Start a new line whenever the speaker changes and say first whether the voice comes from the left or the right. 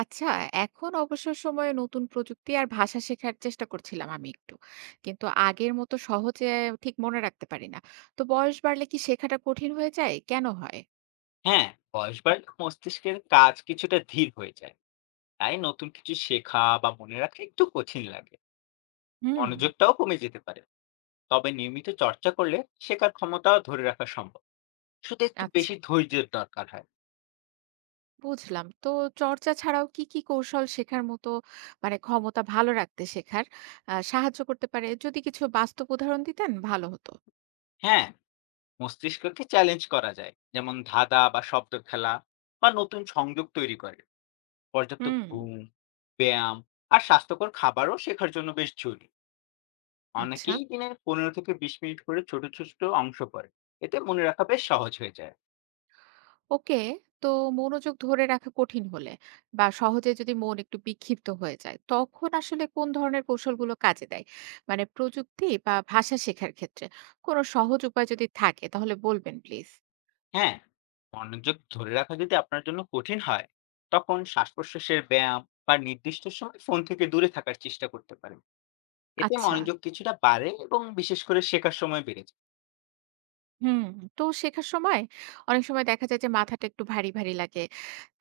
right: আচ্ছা, এখন অবসর সময়ে নতুন প্রযুক্তি আর ভাষা শেখার চেষ্টা করছিলাম আমি একটু। কিন্তু আগের মতো সহজে ঠিক মনে রাখতে পারি না। তো বয়স বাড়লে কি শেখাটা কঠিন হয়ে যায়? কেন হয়?
left: হ্যাঁ, বয়স বাড়লে মস্তিষ্কের কাজ কিছুটা ধীর হয়ে যায়। তাই নতুন কিছু শেখা বা মনে রাখা একটু কঠিন লাগে।
right: হুম।
left: মনোযোগটাও কমে যেতে পারে। তবে নিয়মিত চর্চা করলে শেখার ক্ষমতাও ধরে রাখা সম্ভব। শুধু একটু
right: আচ্ছা,
left: বেশি ধৈর্যের দরকার হয়।
right: বুঝলাম। তো চর্চা ছাড়াও কি কৌশল শেখার মতো মানে ক্ষমতা ভালো রাখতে শেখার সাহায্য করতে পারে? যদি কিছু বাস্তব উদাহরণ দিতেন ভালো হতো।
left: হ্যাঁ, মস্তিষ্ককে চ্যালেঞ্জ করা যায়। যেমন ধাঁধা বা শব্দ খেলা বা নতুন সংযোগ তৈরি করে। পর্যাপ্ত
right: হুম।
left: ঘুম, ব্যায়াম আর স্বাস্থ্যকর খাবারও শেখার জন্য বেশ জরুরি।
right: আচ্ছা।
left: অনেকেই দিনে ১৫ থেকে ২০ মিনিট করে ছোট, ছোট অংশ পড়ে। এতে মনে রাখা বেশ সহজ হয়ে যায়।
right: ওকে। তো মনোযোগ ধরে রাখা কঠিন হলে বা সহজে যদি মন একটু বিক্ষিপ্ত হয়ে যায় তখন আসলে কোন ধরনের কৌশলগুলো কাজে দেয়, মানে প্রযুক্তি বা ভাষা শেখার ক্ষেত্রে কোনো সহজ উপায় যদি থাকে তাহলে বলবেন প্লিজ।
left: হ্যাঁ, মনোযোগ ধরে রাখা যদি আপনার জন্য কঠিন হয়, তখন শ্বাস প্রশ্বাসের ব্যায়াম বা নির্দিষ্ট সময় ফোন থেকে দূরে থাকার চেষ্টা করতে পারেন। এতে
right: আচ্ছা।
left: মনোযোগ কিছুটা বাড়ে এবং বিশেষ করে শেখার সময় বেড়ে যায়।
right: হুম। তো শেখার সময় অনেক সময় দেখা যায় যে মাথাটা একটু ভারী ভারী লাগে,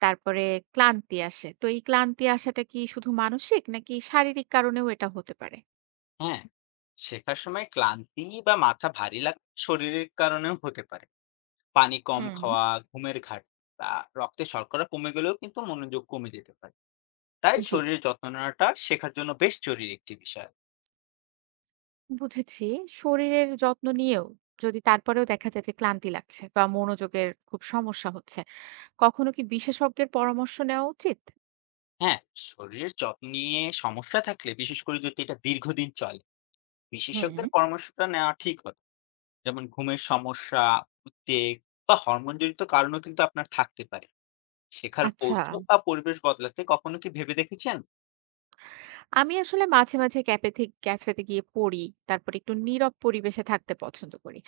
right: তারপরে ক্লান্তি আসে। তো এই ক্লান্তি আসাটা কি শুধু মানসিক নাকি শারীরিক কারণেও এটা হতে পারে?
left: হ্যাঁ, শেখার সময় ক্লান্তি বা মাথা ভারী লাগা শরীরের কারণেও হতে পারে। পানি কম
right: হুম।
left: খাওয়া, ঘুমের ঘাটতি বা রক্তে শর্করা কমে গেলেও কিন্তু মনোযোগ কমে যেতে পারে। তাই
right: জি,
left: শরীরের যত্ন নেওয়াটা শেখার জন্য বেশ জরুরি একটি বিষয়।
right: বুঝেছি। শরীরের যত্ন নিয়েও যদি তারপরেও দেখা যায় যে ক্লান্তি লাগছে বা মনোযোগের খুব সমস্যা হচ্ছে, কখনো কি বিশেষজ্ঞের পরামর্শ নেওয়া উচিত?
left: হ্যাঁ, শরীরের যত্ন নিয়ে সমস্যা থাকলে বিশেষ করে যদি এটা দীর্ঘদিন চলে,
right: হুম।
left: বিশেষজ্ঞের পরামর্শটা নেওয়া ঠিক কথা। যেমন ঘুমের সমস্যা, উদ্বেগ বা হরমোনজনিত কারণও কিন্তু আপনার থাকতে পারে। শেখার
right: আচ্ছা।
left: কৌশল বা পরিবেশ বদলাতে কখনো কি ভেবে দেখেছেন?
right: আমি আসলে মাঝে, মাঝে ক্যাফেতে গিয়ে পড়ি। তারপরে একটু নীরব পরিবেশে থাকতে পছন্দ করি।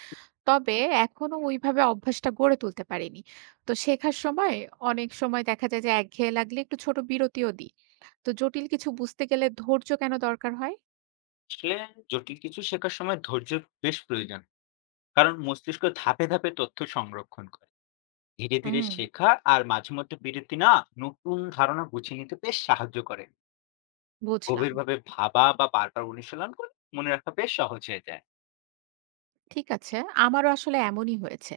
right: তবে এখনো ওইভাবে অভ্যাসটা গড়ে তুলতে পারিনি। তো শেখার সময় অনেক সময় দেখা যায় যে একঘেয়ে লাগলে একটু ছোট বিরতিও দিই। তো জটিল কিছু বুঝতে গেলে ধৈর্য কেন দরকার হয়?
left: আসলে জটিল কিছু শেখার সময় ধৈর্য বেশ প্রয়োজন। কারণ মস্তিষ্ক ধাপে, ধাপে তথ্য সংরক্ষণ করে। ধীরে, ধীরে
right: হুম।
left: শেখা আর মাঝে মধ্যে বিরতি নেওয়া নতুন ধারণা গুছিয়ে নিতে বেশ সাহায্য করে।
right: বুঝলাম।
left: গভীরভাবে ভাবা বা বারবার অনুশীলন করে মনে রাখা বেশ সহজ হয়ে যায়।
right: ঠিক আছে। আমারও আসলে এমনই হয়েছে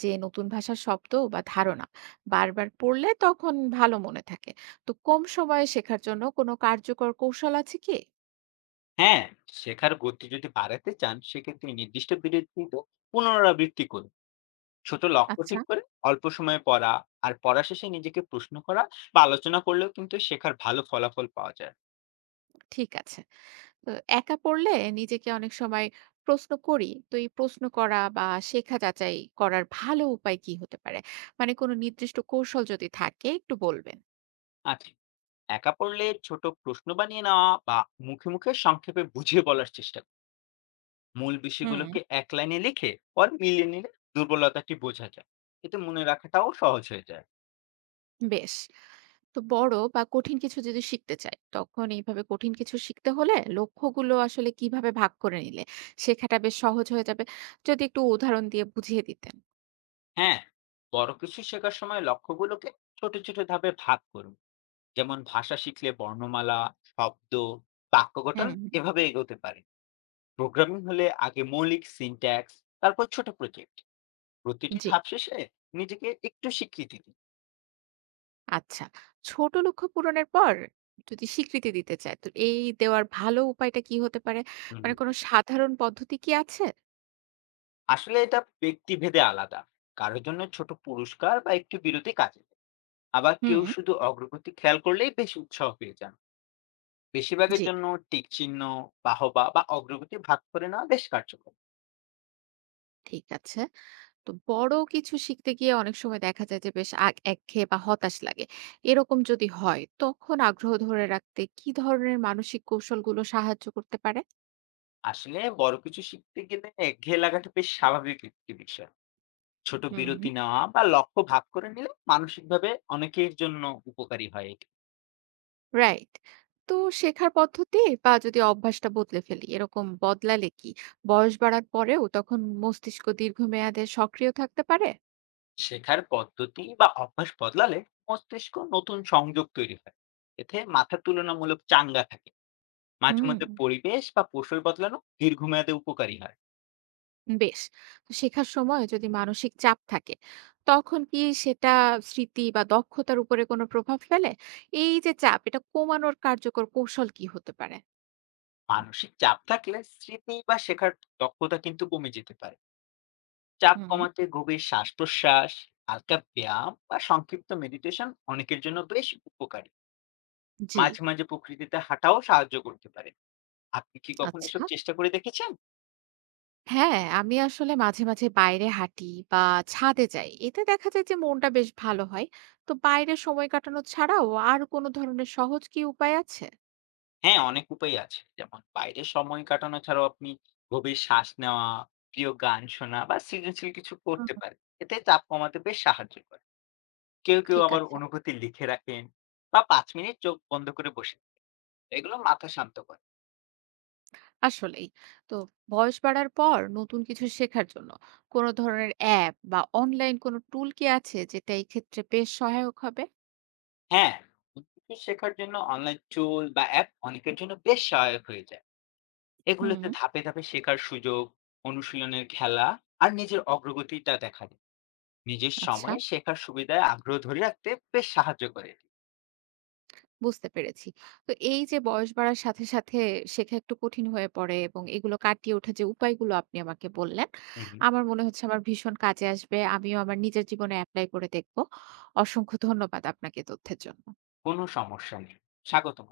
right: যে নতুন ভাষার শব্দ বা ধারণা বারবার পড়লে তখন ভালো মনে থাকে। তো কম সময়ে শেখার জন্য কোনো কার্যকর কৌশল আছে কি?
left: হ্যাঁ, শেখার গতি যদি বাড়াতে চান, সেক্ষেত্রে নির্দিষ্ট বিরতিতে পুনরাবৃত্তি করুন। ছোট লক্ষ্য
right: আচ্ছা,
left: ঠিক করে অল্প সময়ে পড়া আর পড়া শেষে নিজেকে প্রশ্ন করা বা আলোচনা করলেও কিন্তু শেখার ভালো ফলাফল পাওয়া যায়।
right: ঠিক আছে। তো একা পড়লে নিজেকে অনেক সময় প্রশ্ন করি। তো এই প্রশ্ন করা বা শেখা যাচাই করার ভালো উপায় কি হতে পারে? মানে কোনো নির্দিষ্ট কৌশল যদি থাকে একটু বলবেন।
left: আচ্ছা, একা পড়লে ছোট প্রশ্ন বানিয়ে নেওয়া বা মুখে, মুখে সংক্ষেপে বুঝিয়ে বলার চেষ্টা করুন। মূল
right: হুম।
left: বিষয়গুলোকে এক লাইনে লিখে পরে মিলিয়ে নিলে দুর্বলতাটি বোঝা যায়। এতে মনে রাখাটাও সহজ হয়ে যায়।
right: বেশ। তো বড় বা কঠিন কিছু যদি শিখতে চাই তখন এইভাবে কঠিন কিছু শিখতে হলে লক্ষ্যগুলো আসলে কিভাবে ভাগ করে নিলে শেখাটা বেশ সহজ হয়ে যাবে, যদি একটু উদাহরণ দিয়ে বুঝিয়ে দিতেন।
left: হ্যাঁ, বড় কিছু শেখার সময় লক্ষ্যগুলোকে ছোট, ছোট ধাপে ভাগ করুন। যেমন ভাষা শিখলে বর্ণমালা, শব্দ, বাক্য গঠন
right: হুম, হুম।
left: এভাবে এগোতে পারে। প্রোগ্রামিং হলে আগে মৌলিক সিনট্যাক্স, তারপর ছোট প্রজেক্ট। প্রতিটি
right: জি।
left: ধাপ শেষে নিজেকে একটু স্বীকৃতি দিন।
right: আচ্ছা, ছোট লক্ষ্য পূরণের পর যদি স্বীকৃতি দিতে চায় তো এই দেওয়ার ভালো উপায়টা কি হতে পারে,
left: হুম,
right: মানে কোনো সাধারণ পদ্ধতি কি আছে?
left: আসলে এটা ব্যক্তিভেদে আলাদা। কারোর জন্য ছোট পুরস্কার বা একটু বিরতি কাজে দেয়। আবার
right: হুম।
left: কেউ শুধু অগ্রগতি খেয়াল করলেই বেশি উৎসাহ পেয়ে যান।
right: জি।
left: বেশিরভাগের জন্য টিক চিহ্ন, বাহবা বা অগ্রগতি ভাগ করে নেওয়া বেশ কার্যকর।
right: ঠিক আছে। তো বড় কিছু শিখতে গিয়ে অনেক সময় দেখা যায় যে বেশ একঘেয়ে বা হতাশ লাগে। এরকম যদি হয় তখন আগ্রহ ধরে রাখতে কি ধরনের মানসিক কৌশলগুলো সাহায্য করতে পারে?
left: আসলে বড় কিছু শিখতে গেলে একঘেয়ে লাগাটা বেশ স্বাভাবিক একটি বিষয়। ছোট
right: হুম।
left: বিরতি নেওয়া বা লক্ষ্য ভাগ করে নিলে মানসিকভাবে অনেকের জন্য উপকারী হয় এটি।
right: রাইট। তো শেখার পদ্ধতি বা যদি অভ্যাসটা বদলে ফেলি, এরকম বদলালে কি বয়স বাড়ার পরেও তখন মস্তিষ্ক দীর্ঘমেয়াদে সক্রিয় থাকতে পারে?
left: শেখার পদ্ধতি বা অভ্যাস বদলালে মস্তিষ্ক নতুন সংযোগ তৈরি হয়, এতে মাথা তুলনামূলক চাঙ্গা থাকে। মাঝে
right: হুম।
left: মধ্যে পরিবেশ বা পোষণ বদলানো দীর্ঘমেয়াদে উপকারী হয়।
right: বেশ। তো শেখার সময় যদি মানসিক চাপ থাকে, তখন কি সেটা স্মৃতি বা দক্ষতার উপরে কোনো প্রভাব ফেলে? এই যে চাপ, এটা কমানোর কার্যকর কৌশল কি হতে পারে?
left: মানসিক চাপ থাকলে স্মৃতি বা শেখার দক্ষতা কিন্তু কমে যেতে পারে। চাপ
right: হুম,
left: কমাতে গভীর শ্বাস প্রশ্বাস, হালকা ব্যায়াম বা সংক্ষিপ্ত মেডিটেশন অনেকের জন্য বেশ উপকারী।
right: জি,
left: মাঝে মাঝে প্রকৃতিতে হাঁটাও সাহায্য করতে পারে। আপনি কি কখনো
right: আচ্ছা।
left: এসব চেষ্টা করে দেখেছেন?
right: হ্যাঁ, আমি আসলে মাঝে, মাঝে বাইরে হাঁটি বা ছাদে যাই। এতে দেখা যায় যে মনটা বেশ ভালো হয়। তো বাইরে সময় কাটানো ছাড়াও আর কোনো ধরনের সহজ কি উপায় আছে?
left: হ্যাঁ, অনেক উপায় আছে। যেমন বাইরে সময় কাটানো ছাড়াও আপনি গভীর শ্বাস নেওয়া, প্রিয় গান শোনা বা সৃজনশীল কিছু
right: হুম,
left: করতে পারেন। এতে চাপ কমাতে বেশ সাহায্য করে। কেউ, কেউ
right: ঠিক
left: আবার
right: আছে।
left: অনুভূতি লিখে রাখেন বা ৫ মিনিট চোখ বন্ধ করে বসে থাকেন। এগুলো মাথা শান্ত করে।
right: আসলেই। তো বয়স বাড়ার পর নতুন কিছু শেখার জন্য কোনো ধরনের অ্যাপ বা অনলাইন কোনো টুল কি আছে যেটা এই ক্ষেত্রে বেশ সহায়ক হবে?
left: হ্যাঁ, নতুন কিছু শেখার জন্য অনলাইন টুল বা অ্যাপ অনেকের জন্য বেশ সহায়ক হয়ে যায়।
right: হুম।
left: এগুলোতে ধাপে, ধাপে শেখার সুযোগ, অনুশীলনের খেলা আর নিজের অগ্রগতিটা দেখা যায়। নিজের
right: আচ্ছা,
left: সময়ে শেখার সুবিধায় আগ্রহ ধরে রাখতে বেশ সাহায্য করে এটি।
right: বুঝতে পেরেছি। তো এই যে বয়স বাড়ার সাথে সাথে শেখা একটু কঠিন হয়ে পড়ে এবং এগুলো কাটিয়ে ওঠা যে উপায়গুলো আপনি আমাকে বললেন,
left: হুম, হুম।
right: আমার মনে হচ্ছে আমার ভীষণ কাজে আসবে। আমিও আমার নিজের জীবনে অ্যাপ্লাই করে দেখবো। অসংখ্য ধন্যবাদ আপনাকে তথ্যের জন্য।
left: কোনো সমস্যা নেই। স্বাগতম।